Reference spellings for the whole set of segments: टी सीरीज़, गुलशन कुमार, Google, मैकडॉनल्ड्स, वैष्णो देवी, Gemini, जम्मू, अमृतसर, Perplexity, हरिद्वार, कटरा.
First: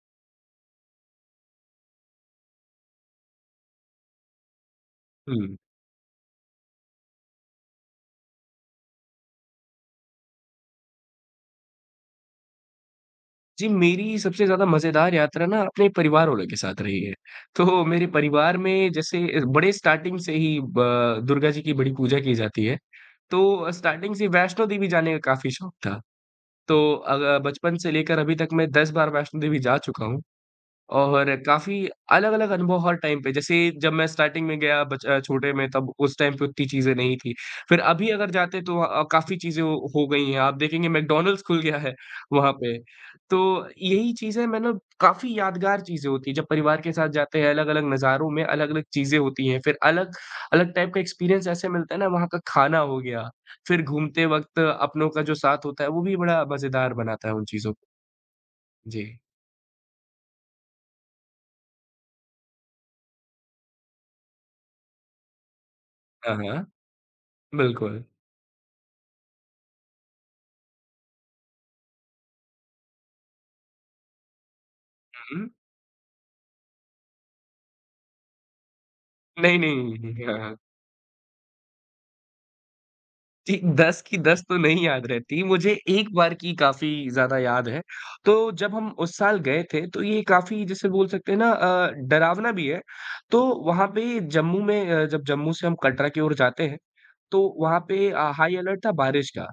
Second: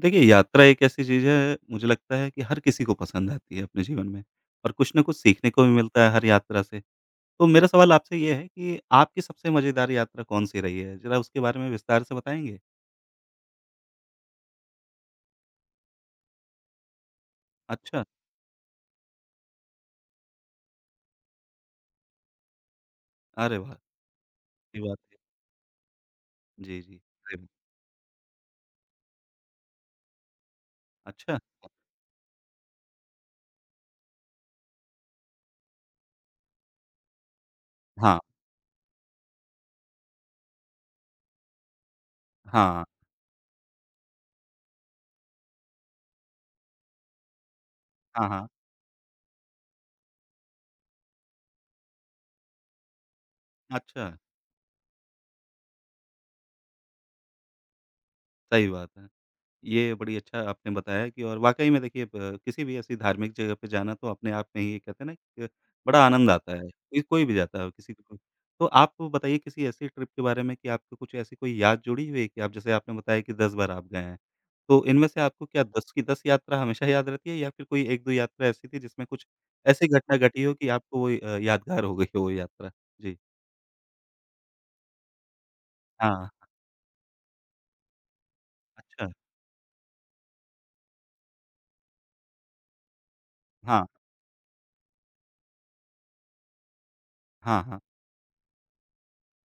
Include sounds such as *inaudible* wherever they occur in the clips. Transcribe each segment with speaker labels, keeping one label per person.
Speaker 1: देखिए, यात्रा एक ऐसी चीज़ है, मुझे लगता है कि हर किसी को पसंद आती है अपने जीवन में और कुछ ना कुछ सीखने
Speaker 2: हुँ।
Speaker 1: को भी मिलता है हर यात्रा से। तो मेरा सवाल आपसे ये है कि आपकी सबसे मज़ेदार यात्रा कौन-सी रही है? ज़रा उसके बारे में विस्तार से बताएँगे?
Speaker 2: जी, मेरी सबसे ज़्यादा मज़ेदार यात्रा ना अपने परिवार वालों के साथ रही है। तो
Speaker 1: अच्छा,
Speaker 2: मेरे परिवार में जैसे बड़े स्टार्टिंग से ही ब दुर्गा जी की बड़ी पूजा की जाती है।
Speaker 1: अरे
Speaker 2: तो
Speaker 1: वाह!
Speaker 2: स्टार्टिंग से वैष्णो
Speaker 1: अच्छी
Speaker 2: देवी
Speaker 1: बात
Speaker 2: जाने
Speaker 1: है।
Speaker 2: का काफ़ी शौक था।
Speaker 1: जी,
Speaker 2: तो
Speaker 1: जी।
Speaker 2: अग
Speaker 1: अरे वाह!
Speaker 2: बचपन से लेकर अभी तक मैं 10 बार वैष्णो देवी जा चुका हूँ। और
Speaker 1: अच्छा।
Speaker 2: काफ़ी अलग-अलग अनुभव हर टाइम पे, जैसे जब मैं स्टार्टिंग में गया छोटे में तब उस टाइम पे उतनी चीज़ें नहीं थी। फिर अभी
Speaker 1: हाँ,
Speaker 2: अगर जाते तो काफ़ी चीज़ें हो गई हैं, आप देखेंगे मैकडॉनल्ड्स खुल गया है वहाँ पे।
Speaker 1: हाँ,
Speaker 2: तो यही चीज़ें मतलब काफ़ी यादगार चीज़ें होती हैं, जब परिवार के साथ जाते हैं अलग-अलग
Speaker 1: हाँ,
Speaker 2: नज़ारों में
Speaker 1: हाँ।
Speaker 2: अलग-अलग चीज़ें होती हैं, फिर अलग-अलग टाइप का एक्सपीरियंस ऐसे मिलता है ना, वहाँ का खाना हो गया, फिर
Speaker 1: अच्छा,
Speaker 2: घूमते वक़्त अपनों का जो साथ होता है वो भी बड़ा मज़ेदार बनाता है उन चीज़ों को।
Speaker 1: सही बात
Speaker 2: जी।
Speaker 1: है। ये बड़ी अच्छा आपने बताया कि और वाक़ई में देखिए ब किसी भी ऐसी धार्मिक जगह पे जाना तो अपने आप में ही ये कहते हैं ना कि बड़ा आनंद
Speaker 2: हाँ,
Speaker 1: आता
Speaker 2: हाँ।
Speaker 1: है, ये कोई भी जाता है किसी
Speaker 2: बिल्कुल।
Speaker 1: को। तो आप बताइए किसी ऐसी ट्रिप के बारे में कि आपको कुछ ऐसी कोई याद जुड़ी हुई है कि आप जैसे आपने बताया कि 10 बार आप गए हैं, तो इनमें से आपको
Speaker 2: हुँ।
Speaker 1: क्या 10 की 10 यात्रा हमेशा याद रहती है या फिर कोई 1-2 यात्रा ऐसी थी जिसमें कुछ
Speaker 2: नहीं,
Speaker 1: ऐसी घटना
Speaker 2: नहीं।
Speaker 1: घटी हो
Speaker 2: हाँ,
Speaker 1: कि आपको वो यादगार हो गई हो वो यात्रा? जी।
Speaker 2: जी, 10 की 10 तो नहीं याद रहती, मुझे एक
Speaker 1: हाँ,
Speaker 2: बार की काफ़ी ज़्यादा याद है। तो जब हम
Speaker 1: अच्छा।
Speaker 2: उस साल गए थे, तो ये काफ़ी जिसे बोल सकते हैं ना डरावना भी है। तो
Speaker 1: हाँ,
Speaker 2: वहाँ पे जम्मू में जब जम्मू से हम कटरा की ओर जाते हैं, तो
Speaker 1: हाँ, हाँ।
Speaker 2: वहाँ पे हाई अलर्ट था बारिश का।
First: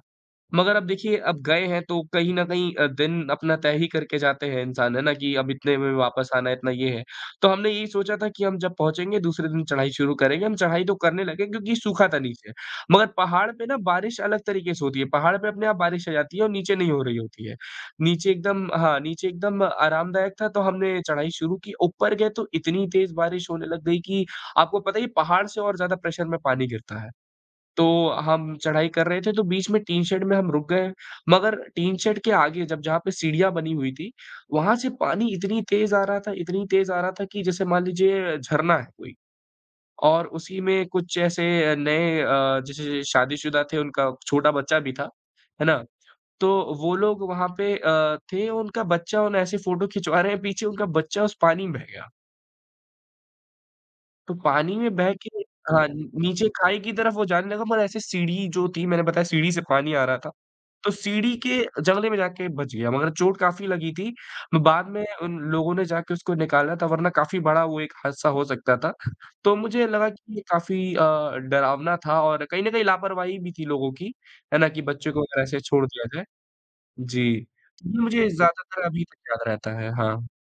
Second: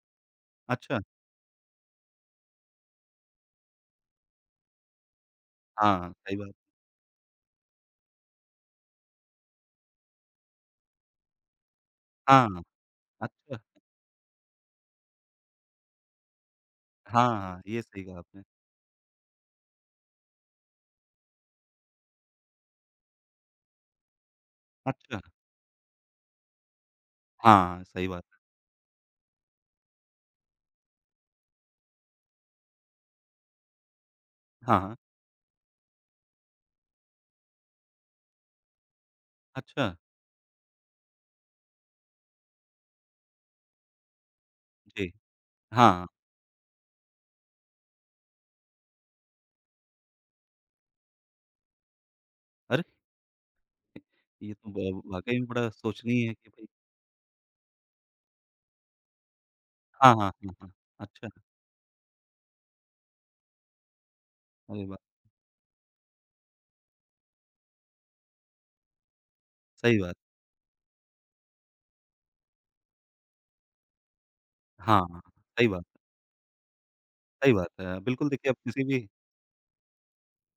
Speaker 2: मगर अब
Speaker 1: अच्छा।
Speaker 2: देखिए, अब गए हैं तो कहीं न कहीं दिन अपना तय ही करके जाते हैं इंसान, है ना? कि अब इतने में
Speaker 1: हाँ,
Speaker 2: वापस
Speaker 1: सही
Speaker 2: आना
Speaker 1: बात।
Speaker 2: है, इतना ये है। तो हमने यही सोचा था कि हम जब पहुँचेंगे दूसरे दिन चढ़ाई शुरू करेंगे, हम चढ़ाई तो करने लगे क्योंकि सूखा था नीचे।
Speaker 1: हाँ,
Speaker 2: मगर पहाड़
Speaker 1: अच्छा।
Speaker 2: पे ना बारिश अलग तरीके से होती है, पहाड़ पे अपने आप बारिश आ जाती है और नीचे नहीं हो रही
Speaker 1: हाँ,
Speaker 2: होती है।
Speaker 1: हाँ, ये सही कहा
Speaker 2: नीचे
Speaker 1: आपने।
Speaker 2: एकदम हाँ, नीचे एकदम आरामदायक था तो हमने चढ़ाई शुरू की, ऊपर गए तो इतनी तेज़ बारिश होने लग गई कि आपको पता ही है
Speaker 1: अच्छा,
Speaker 2: पहाड़ से और ज़्यादा प्रेशर में पानी गिरता है।
Speaker 1: हाँ,
Speaker 2: तो
Speaker 1: सही बात है।
Speaker 2: हम चढ़ाई कर रहे थे तो बीच में टीन शेड में हम रुक गए, मगर टीन शेड के आगे जब जहाँ पे सीढ़ियाँ बनी हुई थी, वहाँ
Speaker 1: हाँ,
Speaker 2: से
Speaker 1: हाँ,
Speaker 2: पानी इतनी तेज़ आ रहा था इतनी तेज़ आ रहा था कि जैसे मान लीजिए झरना है कोई
Speaker 1: अच्छा,
Speaker 2: और उसी में कुछ ऐसे नए जैसे शादीशुदा थे उनका छोटा बच्चा भी था,
Speaker 1: जी,
Speaker 2: है ना?
Speaker 1: हाँ।
Speaker 2: तो वो लोग वहाँ पे थे उनका बच्चा उन ऐसे फ़ोटो खिंचवा रहे हैं पीछे उनका बच्चा उस पानी में बह गया।
Speaker 1: अरे!
Speaker 2: तो
Speaker 1: ये तो
Speaker 2: पानी में
Speaker 1: ब
Speaker 2: बह के
Speaker 1: वाक़ई में बड़ा
Speaker 2: हाँ,
Speaker 1: सोचनीय है
Speaker 2: नीचे
Speaker 1: कि भई
Speaker 2: खाई की तरफ वो जाने लगा मगर ऐसे सीढ़ी जो थी मैंने बताया सीढ़ी से पानी आ
Speaker 1: हाँ,
Speaker 2: रहा
Speaker 1: हाँ,
Speaker 2: था।
Speaker 1: हाँ, हाँ।
Speaker 2: तो
Speaker 1: अच्छा,
Speaker 2: सीढ़ी के जंगले में जाके बच गया मगर चोट काफ़ी लगी थी।
Speaker 1: अरे
Speaker 2: बाद
Speaker 1: वाह!
Speaker 2: में उन लोगों ने जाके उसको निकाला था वरना काफ़ी बड़ा वो एक हादसा हो सकता था। तो मुझे
Speaker 1: सही
Speaker 2: लगा
Speaker 1: बात।
Speaker 2: कि ये काफ़ी डरावना था और कहीं न कहीं लापरवाही भी थी लोगों की, है ना? कि
Speaker 1: हाँ,
Speaker 2: बच्चों
Speaker 1: हाँ,
Speaker 2: को अगर ऐसे
Speaker 1: सही बात,
Speaker 2: छोड़ दिया जाए। जी।
Speaker 1: सही बात
Speaker 2: तो
Speaker 1: है।
Speaker 2: ये
Speaker 1: बिल्कुल
Speaker 2: मुझे
Speaker 1: देखिए आप किसी
Speaker 2: ज़्यादातर अभी
Speaker 1: भी
Speaker 2: तक याद रहता है। हाँ,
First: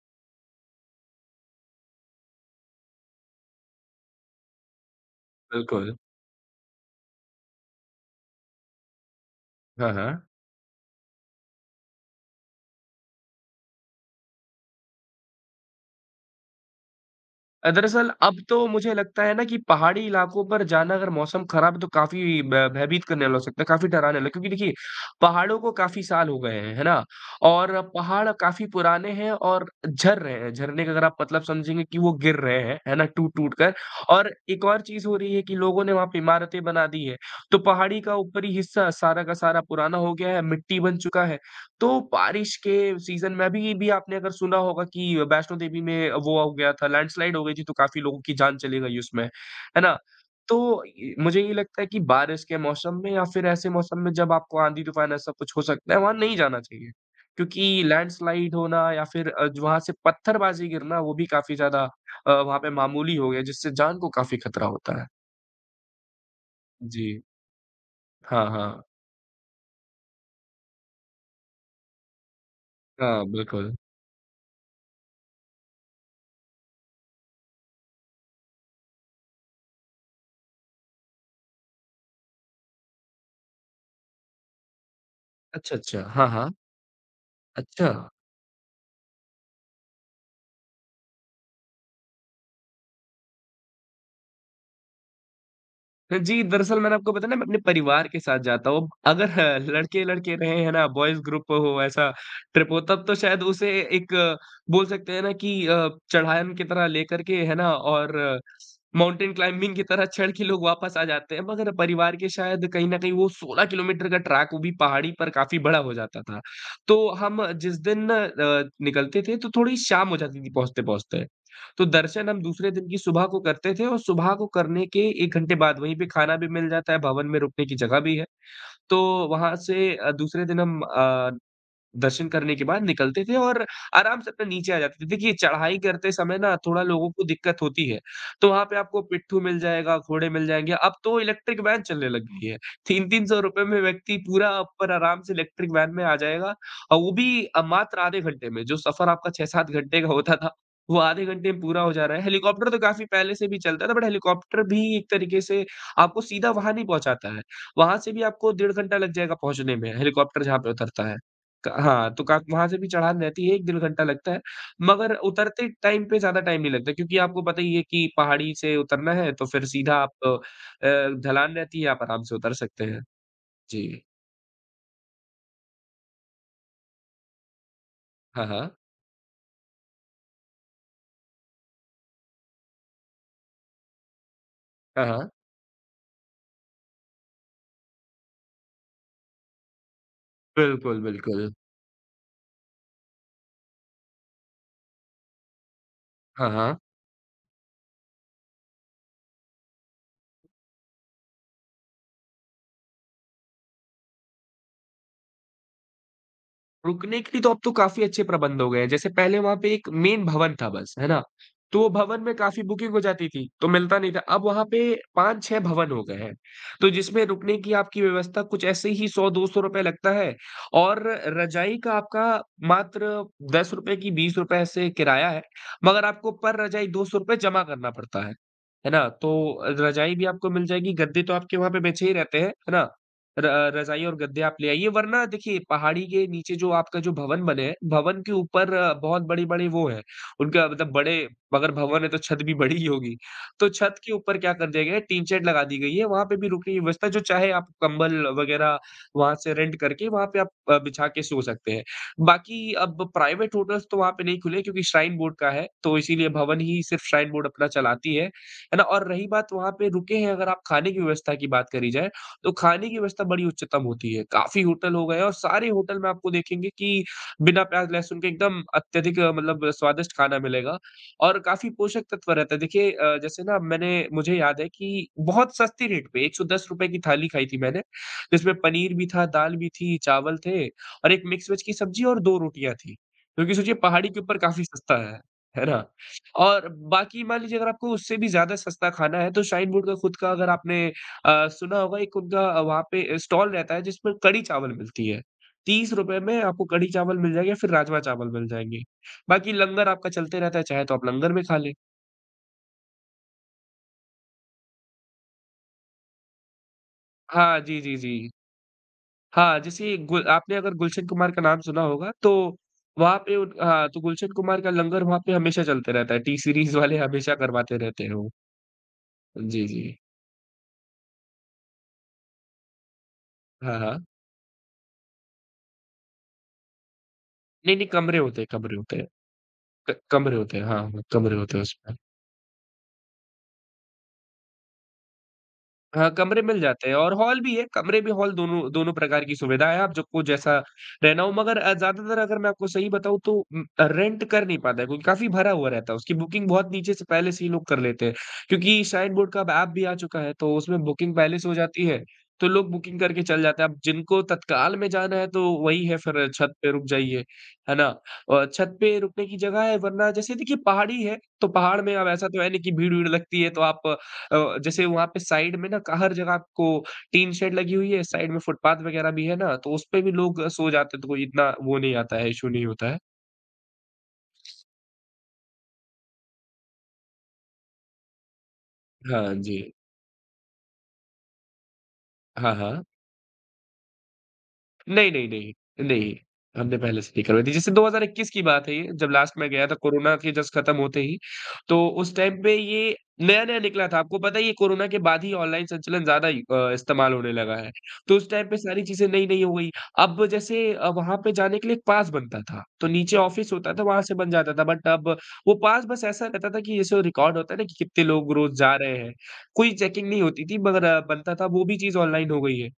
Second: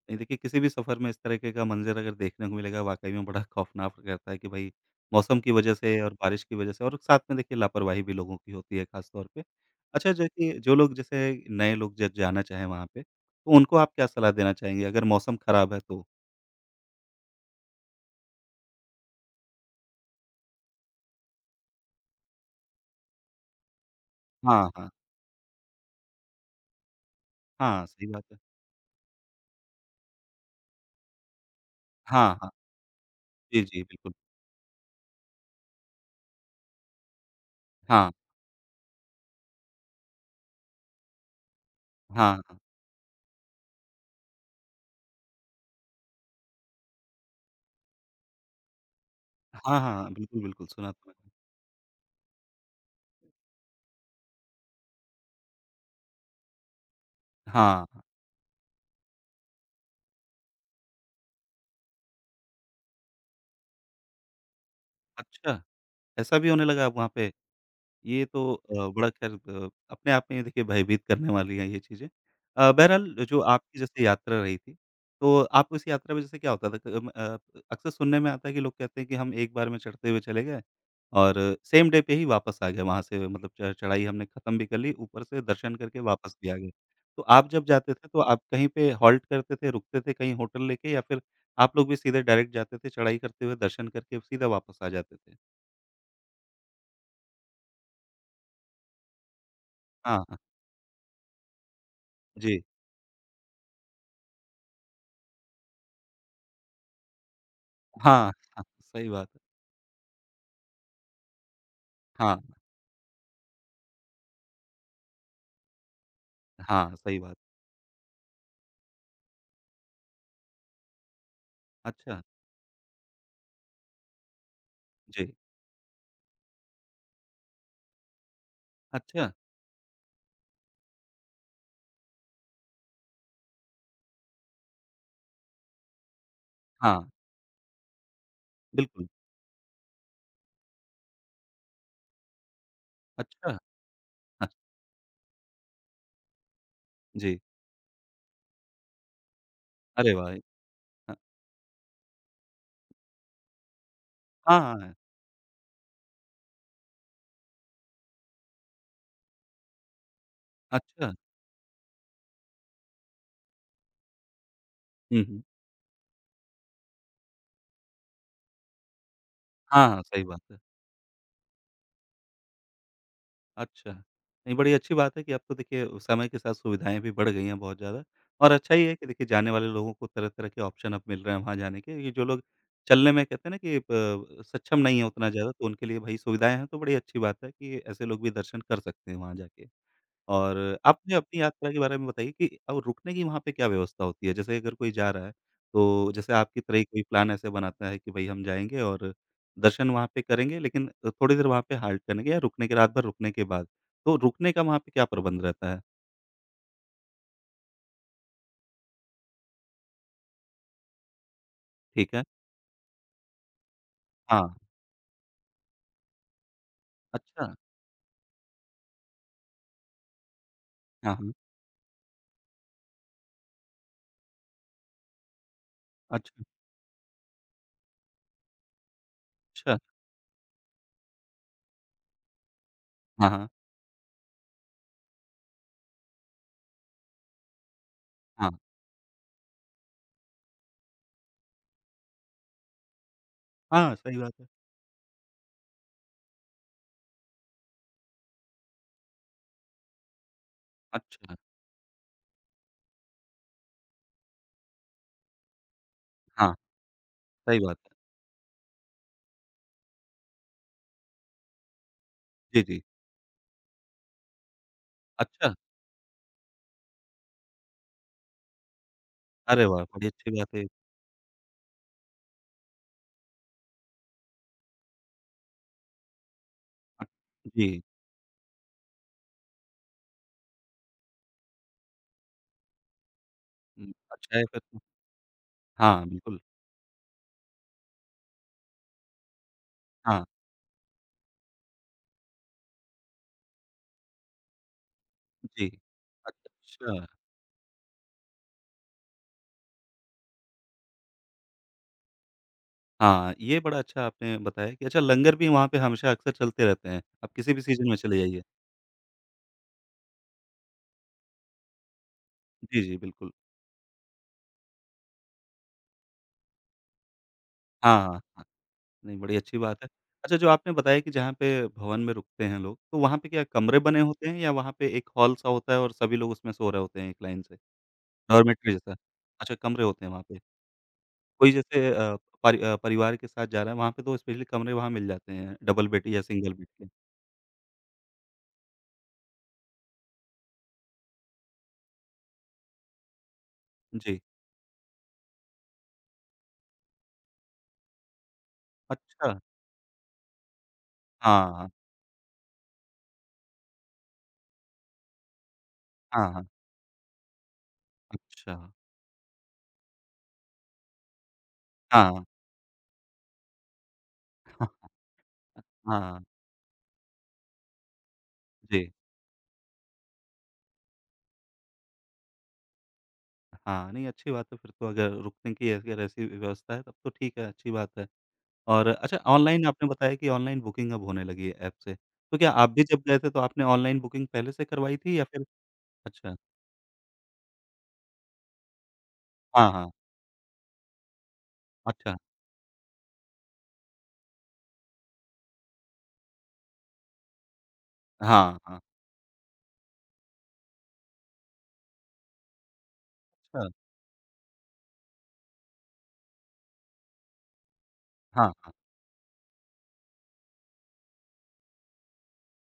Speaker 1: नहीं देखिए, किसी भी सफ़र में इस तरीके का मंज़र अगर देखने को मिलेगा वाक़ई में बड़ा खौफ़नाक रहता है कि भई मौसम की वज़ह
Speaker 2: बिल्कुल।
Speaker 1: से और बारिश की वज़ह से और साथ में देखिए लापरवाही भी लोगों की होती है ख़ास तौर पे।
Speaker 2: हाँ,
Speaker 1: अच्छा
Speaker 2: हाँ।
Speaker 1: जो कि जो लोग जैसे नए लोग जब जाना चाहें वहाँ पे, तो उनको आप क्या सलाह देना चाहेंगे अगर मौसम ख़राब है तो?
Speaker 2: दरअसल अब तो मुझे लगता है ना कि पहाड़ी इलाकों पर जाना अगर मौसम खराब है तो काफ़ी ब भयभीत करने वाला हो सकता है, काफ़ी डराने वाला क्योंकि
Speaker 1: हाँ,
Speaker 2: देखिए
Speaker 1: हाँ।
Speaker 2: पहाड़ों को काफ़ी साल हो गए हैं, है ना? और
Speaker 1: हाँ, सही बात
Speaker 2: पहाड़
Speaker 1: है।
Speaker 2: काफ़ी पुराने हैं और झर रहे हैं, झरने का अगर आप मतलब समझेंगे कि वो गिर
Speaker 1: हाँ, हाँ।
Speaker 2: रहे हैं, है ना? टूट-टूट
Speaker 1: जी,
Speaker 2: कर
Speaker 1: जी, बिल्कुल।
Speaker 2: और एक और चीज़ हो रही है कि लोगों ने वहाँ पे इमारतें बना दी है, तो पहाड़ी
Speaker 1: हाँ,
Speaker 2: का ऊपरी हिस्सा सारा का सारा पुराना हो गया है, मिट्टी बन चुका है तो
Speaker 1: हाँ,
Speaker 2: बारिश
Speaker 1: हाँ।
Speaker 2: के सीज़न में अभी भी आपने अगर सुना होगा कि वैष्णो देवी में वो हो गया था, लैंडस्लाइड हो गई थी, तो काफ़ी लोगों की जान चली गई उसमें,
Speaker 1: हाँ,
Speaker 2: है ना?
Speaker 1: हाँ, बिल्कुल, बिल्कुल
Speaker 2: तो
Speaker 1: सुना तो
Speaker 2: ये
Speaker 1: मैंने।
Speaker 2: मुझे ये लगता है कि बारिश के मौसम में या फिर ऐसे मौसम में जब आपको आंधी-तूफ़ान ऐसा कुछ हो सकता है, वहाँ नहीं जाना चाहिए।
Speaker 1: हाँ,
Speaker 2: क्योंकि
Speaker 1: हाँ।
Speaker 2: लैंडस्लाइड होना या फिर अ, ज वहाँ से पत्थरबाज़ी गिरना, वो भी काफ़ी ज़्यादा वहाँ पे मामूली हो गया, जिससे जान को काफ़ी खतरा होता है।
Speaker 1: अच्छा, ऐसा भी होने लगा अब
Speaker 2: जी।
Speaker 1: वहाँ पे? ये
Speaker 2: हाँ,
Speaker 1: तो
Speaker 2: हाँ।
Speaker 1: बड़ा ख़ैर अपने आप में ही देखिए भयभीत करने वाली है ये चीज़ें। बहरहाल
Speaker 2: हाँ,
Speaker 1: जो
Speaker 2: बिल्कुल।
Speaker 1: आपकी जैसे यात्रा रही थी, तो आपको इस यात्रा में जैसे क्या होता था अक्सर सुनने में आता है कि लोग कहते हैं कि हम एक बार में चढ़ते हुए चले गए और सेम डे पे ही वापस आ गए वहाँ से मतलब च चढ़ाई हमने ख़त्म भी कर ली, ऊपर से दर्शन
Speaker 2: अच्छा,
Speaker 1: करके
Speaker 2: अच्छा। हाँ,
Speaker 1: वापस भी
Speaker 2: हाँ।
Speaker 1: आ गए। तो आप जब
Speaker 2: अच्छा।
Speaker 1: जाते थे तो आप कहीं पे हॉल्ट करते थे, रुकते थे कहीं होटल लेके या फिर आप लोग भी सीधे डायरेक्ट जाते थे चढ़ाई करते हुए, दर्शन करके सीधा वापस आ जाते थे?
Speaker 2: तो जी, दरअसल मैंने आपको बताया ना मैं अपने परिवार के साथ जाता हूँ। अगर *laughs*
Speaker 1: हाँ,
Speaker 2: लड़के-लड़के
Speaker 1: हाँ।
Speaker 2: रहे हैं ना, बॉयज़ ग्रुप हो ऐसा
Speaker 1: जी।
Speaker 2: ट्रिप हो तब तो शायद उसे एक बोल सकते हैं ना कि चढ़ान की तरह लेकर के है ना और
Speaker 1: हाँ, हाँ, सही बात
Speaker 2: माउंटेन
Speaker 1: है।
Speaker 2: क्लाइंबिंग की तरह चढ़ के लोग वापस आ जाते हैं। मगर परिवार के
Speaker 1: हाँ,
Speaker 2: शायद कहीं न कहीं वो 16 किलोमीटर का ट्रैक वो भी पहाड़ी पर काफ़ी बड़ा हो जाता था।
Speaker 1: हाँ,
Speaker 2: तो
Speaker 1: सही बात।
Speaker 2: हम जिस दिन निकलते थे तो थोड़ी शाम हो जाती थी पहुँचते-पहुँचते। तो
Speaker 1: अच्छा,
Speaker 2: दर्शन हम दूसरे दिन की सुबह को करते थे और सुबह को करने के
Speaker 1: जी।
Speaker 2: 1 घंटे बाद वहीं पे खाना भी मिल जाता है, भवन में रुकने की जगह भी है। तो
Speaker 1: अच्छा,
Speaker 2: वहाँ से दूसरे दिन हम दर्शन करने के बाद निकलते थे और आराम से अपने नीचे आ जाते थे। देखिए, चढ़ाई करते समय ना थोड़ा
Speaker 1: हाँ,
Speaker 2: लोगों को दिक्कत होती है, तो वहाँ पे आपको
Speaker 1: बिल्कुल।
Speaker 2: पिट्ठू मिल जाएगा, घोड़े मिल जाएँगे। अब तो इलेक्ट्रिक वैन चलने लग गई है। 3-3 सौ
Speaker 1: अच्छा,
Speaker 2: रुपए में व्यक्ति
Speaker 1: हाँ,
Speaker 2: पूरा ऊपर आराम से इलेक्ट्रिक वैन में आ जाएगा और वो
Speaker 1: जी।
Speaker 2: भी मात्र आधे घंटे में। जो सफ़र आपका 6-7 घंटे का
Speaker 1: अरे वाह!
Speaker 2: होता था, वो आधे घंटे में पूरा हो जा रहा है। हेलीकॉप्टर तो काफ़ी पहले से भी चलता था, बट
Speaker 1: हाँ,
Speaker 2: हेलीकॉप्टर भी
Speaker 1: हाँ,
Speaker 2: एक तरीके से आपको सीधा वहाँ नहीं पहुँचाता है। वहाँ से भी आपको डेढ़ घंटा लग जाएगा पहुँचने में, हेलीकॉप्टर जहाँ पे उतरता
Speaker 1: अच्छा।
Speaker 2: है। क हाँ, तो का वहाँ से भी चढ़ान रहती है, 1 डेढ़ घंटा लगता है, मगर
Speaker 1: हुँ, हुँ।
Speaker 2: उतरते टाइम पे ज़्यादा टाइम नहीं लगता क्योंकि आपको पता ही है कि पहाड़ी से उतरना है तो फिर
Speaker 1: हाँ,
Speaker 2: सीधा
Speaker 1: हाँ,
Speaker 2: आप
Speaker 1: सही बात है।
Speaker 2: ढलान रहती है, आप आराम से उतर सकते हैं। जी।
Speaker 1: अच्छा, नहीं बड़ी अच्छी बात है कि अब तो देखिए समय के साथ सुविधाएँ भी बढ़ गई हैं बहुत ज़्यादा
Speaker 2: हाँ,
Speaker 1: और
Speaker 2: हाँ।
Speaker 1: अच्छा ये है कि देखिए जाने वाले लोगों को तरह-तरह के ऑप्शन अब मिल रहे हैं वहाँ जाने के। ये जो लोग चलने में कहते हैं ना कि ब सक्षम नहीं है
Speaker 2: हाँ,
Speaker 1: उतना
Speaker 2: हाँ।
Speaker 1: ज़्यादा तो उनके लिए भई सुविधाएँ हैं तो बड़ी अच्छी बात है कि ऐसे लोग भी दर्शन कर सकते हैं वहाँ जाके। और आप
Speaker 2: बिल्कुल,
Speaker 1: मुझे अपनी
Speaker 2: बिल्कुल।
Speaker 1: यात्रा के बारे में बताइए कि अब रुकने की वहाँ पे क्या व्यवस्था होती है? जैसे अगर कोई जा रहा है, तो जैसे
Speaker 2: हाँ,
Speaker 1: आपकी तरह
Speaker 2: हाँ।
Speaker 1: ही कोई प्लान ऐसे बनाता है कि भई हम जाएँगे और दर्शन वहाँ पे करेंगे लेकिन थोड़ी देर वहाँ पे हाल्ट करेंगे या रुकने के रात भर रुकने के बाद, तो रुकने का वहाँ पे क्या प्रबंध रहता है?
Speaker 2: रुकने के लिए तो अब तो काफ़ी अच्छे प्रबंध हो गए हैं। जैसे पहले वहाँ पे एक मेन भवन था बस, है ना? तो वो
Speaker 1: ठीक
Speaker 2: भवन
Speaker 1: है।
Speaker 2: में काफ़ी बुकिंग हो जाती थी, तो मिलता नहीं था। अब
Speaker 1: हाँ,
Speaker 2: वहाँ पे 5-6 भवन हो गए हैं, तो जिसमें
Speaker 1: अच्छा,
Speaker 2: रुकने की आपकी व्यवस्था कुछ ऐसे ही ₹100-200 रुपए लगता है और
Speaker 1: हाँ, हाँ,
Speaker 2: रज़ाई का आपका मात्र ₹10 की ₹20 ऐसे किराया है, मगर आपको
Speaker 1: अच्छा,
Speaker 2: पर रज़ाई ₹200 जमा करना पड़ता है ना? तो
Speaker 1: अच्छा,
Speaker 2: रज़ाई भी आपको मिल जाएगी, गद्दे तो आपके वहाँ पे बिछे ही रहते हैं, है ना?
Speaker 1: हाँ, हाँ,
Speaker 2: र रज़ाई और गद्दे आप ले आइए वरना देखिए पहाड़ी के नीचे जो आपका जो भवन बने हैं, भवन के
Speaker 1: हाँ,
Speaker 2: ऊपर बहुत बड़े-बड़े वो हैं, उनका मतलब बड़े अगर भवन है तो छत भी बड़ी ही होगी। तो
Speaker 1: हाँ,
Speaker 2: छत के
Speaker 1: सही बात
Speaker 2: ऊपर
Speaker 1: है।
Speaker 2: क्या कर दिया गया है टीन शेड लगा दी गई है, वहाँ पे भी रुकने की व्यवस्था है जो चाहे आप कंबल वग़ैरह वहाँ से रेंट करके वहाँ पे आप बिछा के
Speaker 1: अच्छा,
Speaker 2: सो सकते हैं। बाकी अब प्राइवेट होटल्स तो वहाँ पे नहीं खुले क्योंकि श्राइन बोर्ड का है, तो इसीलिए
Speaker 1: हाँ,
Speaker 2: भवन ही सिर्फ श्राइन बोर्ड
Speaker 1: सही
Speaker 2: अपना
Speaker 1: बात है।
Speaker 2: चलाती है ना? और रही बात वहाँ पे रुके हैं अगर आप खाने की व्यवस्था की बात करी जाए, तो
Speaker 1: जी, जी,
Speaker 2: खाने की व्यवस्था बड़ी उच्चतम होती है। काफ़ी होटल हो गए और
Speaker 1: अच्छा,
Speaker 2: सारे होटल में आपको देखेंगे कि बिना प्याज़ लहसुन के एकदम अत्यधिक
Speaker 1: अरे
Speaker 2: मतलब
Speaker 1: वाह! बड़ी
Speaker 2: स्वादिष्ट
Speaker 1: अच्छी
Speaker 2: खाना
Speaker 1: बात है।
Speaker 2: मिलेगा और काफ़ी पोषक तत्व रहता है। देखिए जैसे ना मैंने मुझे याद है कि बहुत सस्ते रेट पे ₹110 की
Speaker 1: अ,
Speaker 2: थाली खाई थी
Speaker 1: जी,
Speaker 2: मैंने, जिसमें पनीर भी था, दाल भी थी, चावल थे और एक मिक्स वेज की सब्ज़ी और 2 रोटियाँ थीं। क्योंकि सोचिए
Speaker 1: हुँ,
Speaker 2: पहाड़ी के
Speaker 1: अच्छा
Speaker 2: ऊपर
Speaker 1: है फिर
Speaker 2: काफ़ी
Speaker 1: तो।
Speaker 2: सस्ता है ना?
Speaker 1: हाँ, बिल्कुल,
Speaker 2: और बाकी मान लीजिए अगर आपको उससे भी ज़्यादा सस्ता खाना है तो शाइन फूड का खुद
Speaker 1: हाँ।
Speaker 2: का अगर आपने सुना होगा एक उनका वहाँ पे स्टॉल रहता है जिसमें कढ़ी चावल मिलती है।
Speaker 1: जी।
Speaker 2: ₹30 में आपको कढ़ी
Speaker 1: अच्छा।
Speaker 2: चावल मिल जाएँगे, फिर राजमा चावल मिल जाएँगे। बाकी लंगर आपका चलते रहता है, चाहे तो आप लंगर में खा लें।
Speaker 1: हाँ, ये बड़ा अच्छा आपने बताया कि अच्छा लंगर भी वहाँ पे हमेशा अक्सर चलते रहते हैं, आप किसी
Speaker 2: हाँ,
Speaker 1: भी
Speaker 2: जी,
Speaker 1: सीज़न में
Speaker 2: जी,
Speaker 1: चले
Speaker 2: जी।
Speaker 1: जाइए।
Speaker 2: हाँ, जैसे गु आपने अगर गुलशन कुमार का नाम सुना होगा तो
Speaker 1: जी, जी,
Speaker 2: वहाँ
Speaker 1: बिल्कुल।
Speaker 2: पे उन हाँ, तो गुलशन कुमार का लंगर वहाँ पे हमेशा चलते रहता है। टी सीरीज़ वाले हमेशा करवाते
Speaker 1: हाँ,
Speaker 2: रहते हैं
Speaker 1: हाँ,
Speaker 2: वो।
Speaker 1: हाँ। नहीं, बड़ी अच्छी
Speaker 2: जी,
Speaker 1: बात
Speaker 2: जी।
Speaker 1: है। अच्छा जो आपने बताया कि जहाँ पे भवन में रुकते हैं लोग, तो वहाँ पे क्या
Speaker 2: हाँ,
Speaker 1: कमरे बने
Speaker 2: हाँ।
Speaker 1: होते हैं या वहाँ पे एक हॉल सा होता है और सभी लोग उसमें सो रहे होते हैं एक लाइन से?
Speaker 2: नहीं, नहीं कमरे होते हैं,
Speaker 1: डॉर्मेट्री
Speaker 2: कमरे
Speaker 1: जैसा?
Speaker 2: होते हैं।
Speaker 1: अच्छा कमरे
Speaker 2: क
Speaker 1: होते हैं वहाँ
Speaker 2: कमरे
Speaker 1: पे।
Speaker 2: होते हैं। हाँ, हाँ, कमरे
Speaker 1: कोई
Speaker 2: होते हैं
Speaker 1: जैसे
Speaker 2: उसमें।
Speaker 1: परिवार के साथ जा रहा है वहाँ पे तो स्पेशली कमरे वहाँ मिल जाते हैं, डबल बेड
Speaker 2: हाँ,
Speaker 1: या
Speaker 2: कमरे
Speaker 1: सिंगल
Speaker 2: मिल
Speaker 1: बेड के।
Speaker 2: जाते हैं और हॉल भी है, कमरे भी हॉल दोनों दोनों प्रकार की सुविधा है, आप सबको जैसा रहना हो मगर ज़्यादातर अगर मैं आपको सही बताऊँ तो
Speaker 1: जी।
Speaker 2: रेंट कर नहीं पाता है क्योंकि काफ़ी भरा हुआ रहता है, उसकी बुकिंग बहुत नीचे से पहले से ही लोग कर लेते हैं, क्योंकि श्राइन
Speaker 1: अच्छा।
Speaker 2: बोर्ड का अब ऐप भी आ चुका है, तो उसमें बुकिंग पहले से
Speaker 1: हाँ,
Speaker 2: हो
Speaker 1: हाँ।
Speaker 2: जाती है, तो लोग बुकिंग करके चल जाते हैं। अब जिनको तत्काल में जाना है तो वही है फिर
Speaker 1: हाँ, हाँ।
Speaker 2: छत पे रुक जाइए, है ना? और
Speaker 1: अच्छा।
Speaker 2: छत पे रुकने की जगह है वरना जैसे देखिए पहाड़ी है, तो पहाड़ में अब
Speaker 1: हाँ,
Speaker 2: ऐसा तो है नहीं कि भीड़-वीड़ लगती है तो आप
Speaker 1: हाँ,
Speaker 2: जैसे वहाँ पे साइड में ना हर
Speaker 1: हाँ,
Speaker 2: जगह आपको टीन शेड लगी हुई है, साइड में फुटपाथ
Speaker 1: जी।
Speaker 2: वगैरह भी है ना, तो उसपे भी लोग सो जाते हैं, तो कोई इतना वो नहीं आता है, इश्यू नहीं होता है।
Speaker 1: हाँ, नहीं अच्छी बात है फिर तो अगर रुकने की अगर ऐसी व्यवस्था है तब तो ठीक है, अच्छी बात है। और अच्छा
Speaker 2: हाँ जी।
Speaker 1: ऑनलाइन आपने बताया कि ऑनलाइन बुकिंग अब होने लगी है ऐप से। तो क्या
Speaker 2: हाँ,
Speaker 1: आप भी
Speaker 2: हाँ।
Speaker 1: जब गए थे तो आपने ऑनलाइन बुकिंग पहले से करवाई
Speaker 2: नहीं,
Speaker 1: थी या
Speaker 2: नहीं,
Speaker 1: फिर
Speaker 2: नहीं, नहीं।
Speaker 1: अच्छा,
Speaker 2: हमने पहले से नहीं करवाई थी। जैसे 2021 की बात है ये, जब लास्ट मैं गया
Speaker 1: हाँ,
Speaker 2: था
Speaker 1: हाँ,
Speaker 2: कोरोना के जस्ट खत्म होते ही, तो
Speaker 1: अच्छा,
Speaker 2: उस टाइम पे ये नया-नया निकला था। आपको पता ही है कोरोना के बाद ही ऑनलाइन संचलन ज़्यादा ही इस्तेमाल होने लगा है। तो उस टाइम
Speaker 1: हाँ,
Speaker 2: पे
Speaker 1: हाँ,
Speaker 2: सारी चीज़ें नई-नई हो गई। अब जैसे वहाँ पे जाने के लिए एक पास बनता था, तो नीचे ऑफ़िस
Speaker 1: अच्छा,
Speaker 2: होता था वहाँ से बन जाता था। बट अब वो पास बस ऐसा रहता था कि जैसे वो रिकॉर्ड होता है ना कि कितने लोग
Speaker 1: हाँ,
Speaker 2: रोज़
Speaker 1: हाँ,
Speaker 2: जा रहे हैं, कोई चेकिंग नहीं होती थी मगर बनता था वो भी चीज़ ऑनलाइन हो गई है।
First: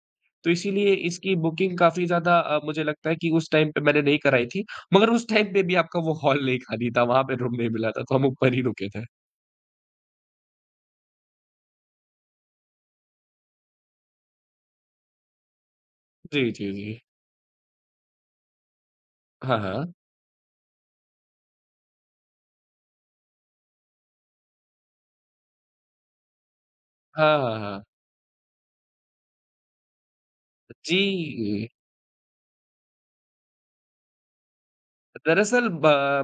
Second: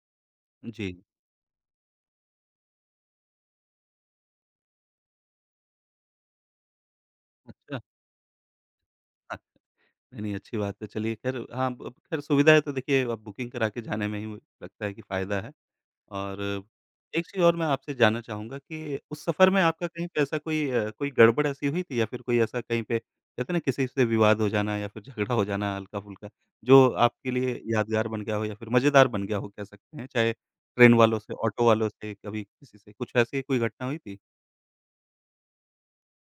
Speaker 2: तो इसीलिए
Speaker 1: जी,
Speaker 2: इसकी बुकिंग काफ़ी ज़्यादा मुझे लगता है कि उस टाइम पे मैंने नहीं कराई थी, मगर उस टाइम पे भी आपका वो हॉल नहीं खाली था, वहाँ पे रूम नहीं
Speaker 1: अच्छा।
Speaker 2: मिला था, तो हम ऊपर ही रुके थे।
Speaker 1: हाँ, नहीं, नहीं अच्छी बात है चलिए ख़ैर हाँ, ब खैर सुविधा है तो देखिए अब बुकिंग करा के जाने में ही मुझे लगता है कि फ़ायदा है। और
Speaker 2: जी, जी, जी।
Speaker 1: एक चीज़ और मैं आपसे जानना चाहूँगा कि उस सफ़र
Speaker 2: हाँ,
Speaker 1: में आपका
Speaker 2: हाँ।
Speaker 1: कहीं पे ऐसा कोई कोई गड़बड़ ऐसी हुई थी या फिर कोई ऐसा कहीं पे कहते हैं ना किसी से विवाद हो जाना या फिर झगड़ा हो जाना हल्का-फुल्का, जो आपके
Speaker 2: हाँ, हाँ,
Speaker 1: लिए
Speaker 2: हाँ।
Speaker 1: यादगार बन गया हो या फिर मज़ेदार बन गया हो कह सकते हैं, चाहे ट्रेन वालों से, ऑटो
Speaker 2: जी,
Speaker 1: वालों से, कभी किसी से, कुछ ऐसी कोई घटना हुई थी?
Speaker 2: दरअसल ब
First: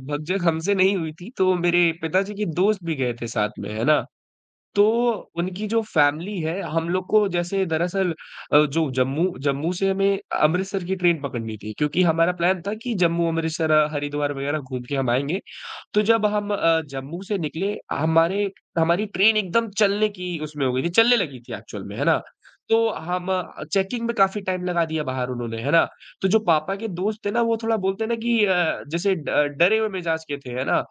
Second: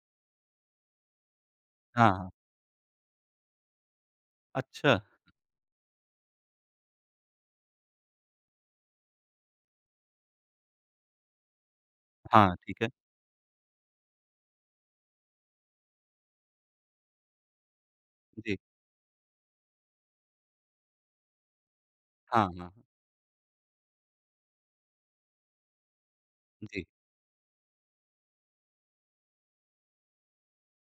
Speaker 2: भगदड़ हमसे नहीं हुई थी, तो मेरे
Speaker 1: हाँ, हाँ।
Speaker 2: पिताजी के दोस्त भी गए थे साथ में, है ना? तो
Speaker 1: अच्छा,
Speaker 2: उनकी जो फ़ैमिली है, हम लोग को जैसे दरअसल जो जम्मू जम्मू से हमें अमृतसर की ट्रेन पकड़नी थी, क्योंकि हमारा
Speaker 1: हाँ,
Speaker 2: प्लान था
Speaker 1: ठीक है।
Speaker 2: कि जम्मू, अमृतसर, हरिद्वार वगैरह घूम के हम आएँगे। तो जब हम जम्मू से निकले हमारे
Speaker 1: जी,
Speaker 2: हमारी ट्रेन एकदम चलने की उसमें हो गई थी, चलने लगी थी एक्चुअल में, है ना?
Speaker 1: हाँ, हाँ, हाँ।
Speaker 2: तो हम चेकिंग में काफ़ी टाइम लगा दिया बाहर उन्होंने, है ना? तो जो पापा
Speaker 1: जी,
Speaker 2: के दोस्त थे ना वो थोड़ा बोलते हैं ना कि जैसे ड डरे हुए मिजाज के थे, है ना?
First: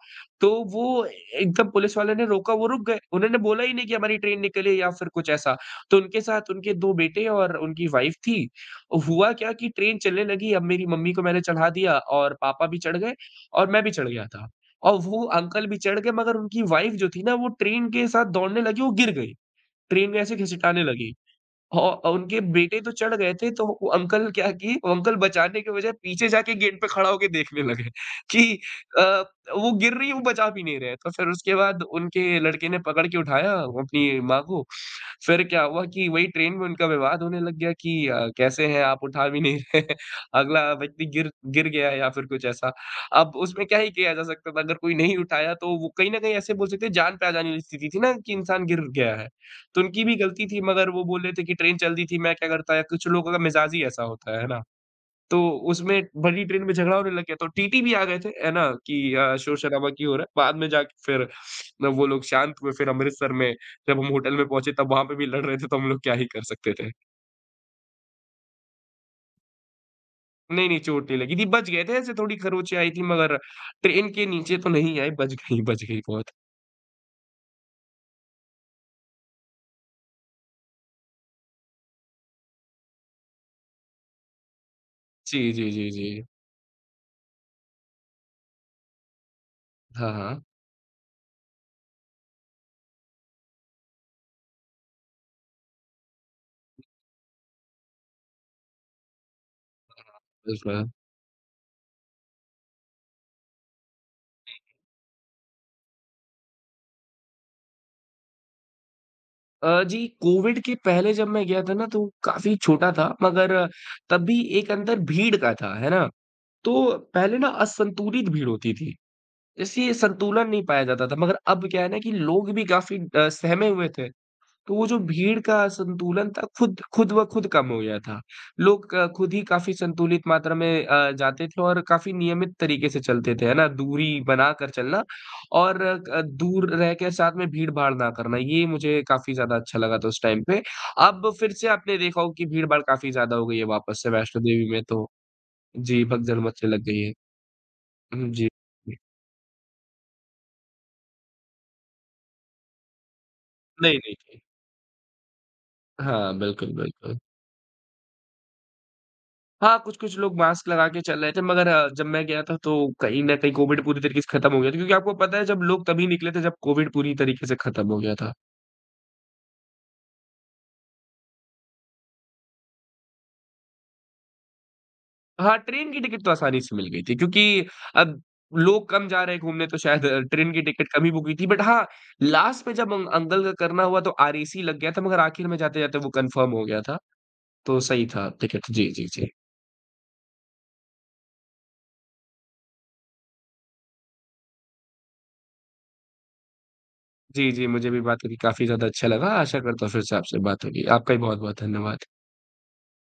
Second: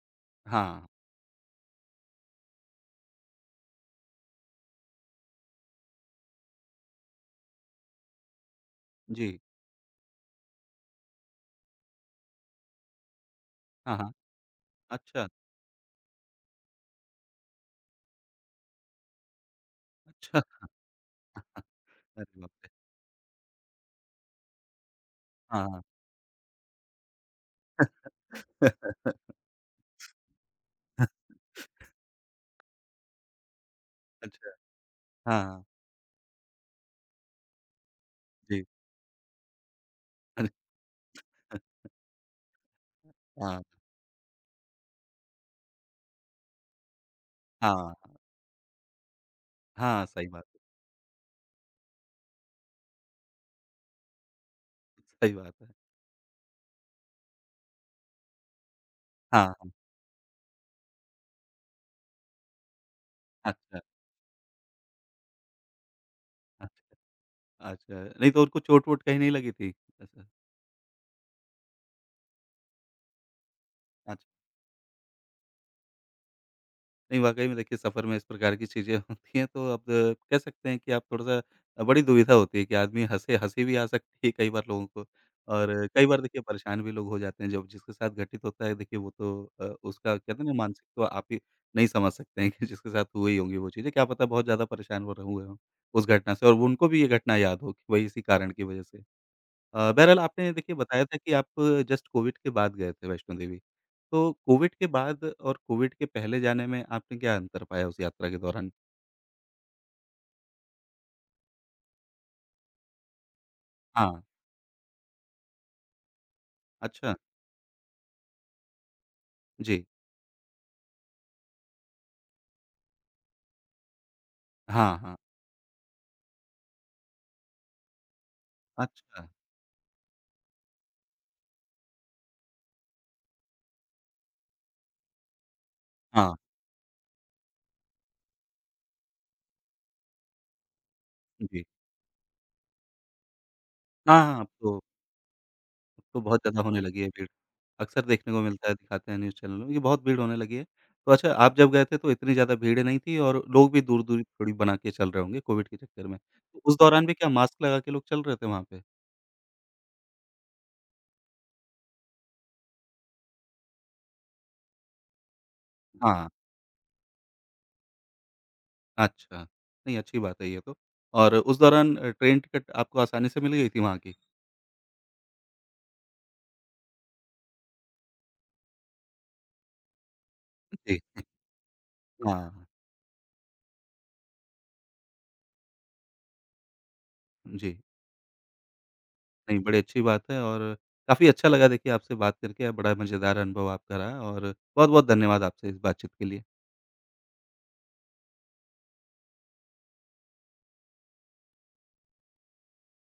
Speaker 2: तो
Speaker 1: हाँ,
Speaker 2: वो एकदम पुलिस वाले ने रोका वो रुक गए, उन्होंने बोला ही नहीं कि हमारी ट्रेन निकले या फिर कुछ ऐसा। तो उनके साथ उनके 2 बेटे और उनकी वाइफ थी।
Speaker 1: जी,
Speaker 2: हुआ क्या कि ट्रेन चलने लगी, अब मेरी मम्मी को मैंने चढ़ा दिया और पापा भी चढ़ गए और मैं भी
Speaker 1: हाँ,
Speaker 2: चढ़
Speaker 1: हाँ,
Speaker 2: गया था। और वो
Speaker 1: अच्छा,
Speaker 2: अंकल भी चढ़ गए मगर उनकी वाइफ़ जो थी ना वो ट्रेन के साथ दौड़ने लगी, वो गिर गई। ट्रेन में ऐसे
Speaker 1: अच्छा,
Speaker 2: घसीटाने लगी। औ और
Speaker 1: अरे
Speaker 2: उनके
Speaker 1: बाप रे!
Speaker 2: बेटे तो चढ़ गए थे, तो वो अंकल क्या किए, वो अंकल बचाने
Speaker 1: हाँ,
Speaker 2: के
Speaker 1: हाँ।
Speaker 2: बजाय पीछे जाके गेट पे खड़ा होके देखने लगे कि अ,
Speaker 1: *laughs*
Speaker 2: वो गिर रही है, वो बचा भी नहीं रहे। तो फिर उसके बाद उनके लड़के ने पकड़ के उठाया अपनी माँ
Speaker 1: अच्छा,
Speaker 2: को।
Speaker 1: हाँ,
Speaker 2: फिर क्या
Speaker 1: हाँ,
Speaker 2: हुआ कि वही ट्रेन में उनका विवाद होने लग गया कि
Speaker 1: जी,
Speaker 2: कैसे हैं आप उठा भी नहीं रहे *laughs* हैं,
Speaker 1: अरे!
Speaker 2: अगला व्यक्ति गिर गिर गया या फिर कुछ ऐसा। अब
Speaker 1: हाँ।
Speaker 2: उसमें क्या ही किया जा सकता था, अगर कोई नहीं उठाया तो वो कहीं न कहीं ऐसे बोल सकते हैं जान पहचान वाली स्थिति
Speaker 1: हाँ,
Speaker 2: थी ना कि इंसान गिर गया है। तो उनकी
Speaker 1: हाँ,
Speaker 2: भी
Speaker 1: सही बात
Speaker 2: गलती
Speaker 1: है,
Speaker 2: थी मगर वो बोल रहे थे कि ट्रेन चल रही थी, मैं क्या करता या कुछ लोगों का मिज़ाज ही ऐसा होता है ना?
Speaker 1: सही
Speaker 2: तो
Speaker 1: बात है।
Speaker 2: उसमें भली ट्रेन में झगड़ा होने लग गया, तो टीटी भी आ गए थे, है ना? कि
Speaker 1: हाँ,
Speaker 2: शोर-शराबा क्यों हो रहा है? बाद में जाके फिर न वो लोग शांत हुए, फिर अमृतसर में
Speaker 1: अच्छा,
Speaker 2: जब हम होटल में पहुँचे तब वहाँ पे भी लड़ रहे थे, तो हम लोग क्या ही कर सकते थे।
Speaker 1: अच्छा, अच्छा। नहीं तो उनको चोट-वोट कहीं नहीं लगी थी? अच्छा,
Speaker 2: नहीं, नहीं चोट नहीं लगी थी, बच गए थे, ऐसे थोड़ी खरोंचें आई थी मगर ट्रेन के
Speaker 1: अच्छा।
Speaker 2: नीचे तो नहीं आई, बच गई बहुत।
Speaker 1: नहीं वाक़ई में देखिए सफ़र में इस प्रकार की चीज़ें *laughs* होती हैं तो अब कह सकते हैं कि आप थोड़ा-सा बड़ी दुविधा होती है कि आदमी हँसे हँसी भी आ सकती है कई बार लोगों को
Speaker 2: जी, जी,
Speaker 1: और
Speaker 2: जी,
Speaker 1: कई
Speaker 2: जी।
Speaker 1: बार देखिए परेशान भी लोग हो जाते हैं जब जिसके साथ घटित होता है देखिए वो तो
Speaker 2: हाँ,
Speaker 1: उसका कहते
Speaker 2: हाँ।
Speaker 1: हैं ना मानसिक तो आप ही नहीं समझ सकते हैं कि जिसके साथ हुई होंगी वो चीज़ें, क्या पता बहुत ज़्यादा परेशान वो र हुए हों उस घटना से और उनको भी ये घटना याद हो कि वही इसी कारण की वजह से बहरहाल आपने देखिए
Speaker 2: बिल्कुल।
Speaker 1: बताया था कि आप जस्ट कोविड के बाद गए थे वैष्णो देवी। तो कोविड के बाद और कोविड के पहले जाने में आपने क्या अंतर पाया उस यात्रा के दौरान?
Speaker 2: जी, कोविड के पहले जब मैं गया था ना तो काफ़ी छोटा था मगर
Speaker 1: हाँ,
Speaker 2: तब भी एक अंतर भीड़ का था, है ना? तो
Speaker 1: अच्छा,
Speaker 2: पहले ना असंतुलित भीड़ होती थी,
Speaker 1: जी।
Speaker 2: इसलिए संतुलन नहीं पाया जाता था मगर अब क्या है ना कि लोग भी काफ़ी सहमे हुए थे। तो वो
Speaker 1: हाँ,
Speaker 2: जो
Speaker 1: हाँ,
Speaker 2: भीड़ का संतुलन था खुद खुद ब खुद कम हो गया था। लोग
Speaker 1: अच्छा,
Speaker 2: खुद ही काफ़ी संतुलित मात्रा में जाते थे और काफ़ी नियमित तरीके से चलते थे, है ना? दूरी बनाकर चलना और
Speaker 1: हाँ,
Speaker 2: दूर रह के साथ में भीड़-भाड़ ना करना, ये मुझे काफ़ी ज़्यादा अच्छा लगा था उस टाइम पे। अब फिर
Speaker 1: जी।
Speaker 2: से आपने देखा हो कि भीड़-भाड़ काफ़ी ज़्यादा हो गई है वापस से
Speaker 1: हाँ, हाँ,
Speaker 2: वैष्णो देवी में तो।
Speaker 1: अब
Speaker 2: जी,
Speaker 1: तो बहुत
Speaker 2: भगदड़
Speaker 1: ज़्यादा
Speaker 2: मचने
Speaker 1: होने
Speaker 2: लग गई
Speaker 1: लगी है
Speaker 2: है।
Speaker 1: भीड़। अक्सर
Speaker 2: हुँ,
Speaker 1: देखने को
Speaker 2: जी।
Speaker 1: मिलता है,
Speaker 2: जी।
Speaker 1: दिखाते हैं न्यूज़ चैनल में कि बहुत भीड़ होने लगी है। तो अच्छा आप जब गए थे तो इतनी ज़्यादा भीड़ नहीं थी और लोग भी
Speaker 2: नहीं, नहीं,
Speaker 1: दूरी-दूरी
Speaker 2: जी।
Speaker 1: थोड़ी बना के चल रहे होंगे कोविड के चक्कर में।
Speaker 2: हाँ,
Speaker 1: तो
Speaker 2: बिल्कुल,
Speaker 1: उस दौरान भी
Speaker 2: बिल्कुल।
Speaker 1: क्या मास्क लगा के लोग चल रहे थे वहाँ पे?
Speaker 2: हाँ, कुछ-कुछ लोग मास्क लगा के चल रहे थे मगर जब मैं गया था तो कहीं न कहीं कोविड पूरी तरीके से खत्म हो गया था क्योंकि आपको पता है जब लोग तभी
Speaker 1: हाँ।
Speaker 2: निकले थे जब कोविड पूरी तरीके से खत्म हो गया था।
Speaker 1: अच्छा। नहीं, अच्छी बात है ये तो। और उस दौरान ट्रेन टिकट आपको आसानी से मिल गई थी वहाँ की?
Speaker 2: हाँ, ट्रेन की टिकट तो आसानी से मिल गई थी क्योंकि अब लोग कम जा रहे हैं घूमने तो शायद ट्रेन की टिकट
Speaker 1: जी।
Speaker 2: कम ही बुक हुई थी बट हाँ,
Speaker 1: हाँ,
Speaker 2: लास्ट में जब अंकल का करना हुआ तो आरएसी लग गया था मगर आखिर में जाते-जाते वो कन्फर्म हो गया था,
Speaker 1: जी।
Speaker 2: तो सही था टिकट। जी, जी, जी।
Speaker 1: नहीं, बड़ी अच्छी बात है और काफ़ी अच्छा लगा देखिए आपसे बात करके, बड़ा मज़ेदार अनुभव आपका रहा और बहुत-बहुत धन्यवाद आपसे इस बातचीत के लिए।
Speaker 2: जी, जी, मुझे भी बात करके काफ़ी ज़्यादा अच्छा लगा। आशा करता हूँ फिर से आपसे बात होगी। आपका भी बहुत-बहुत धन्यवाद।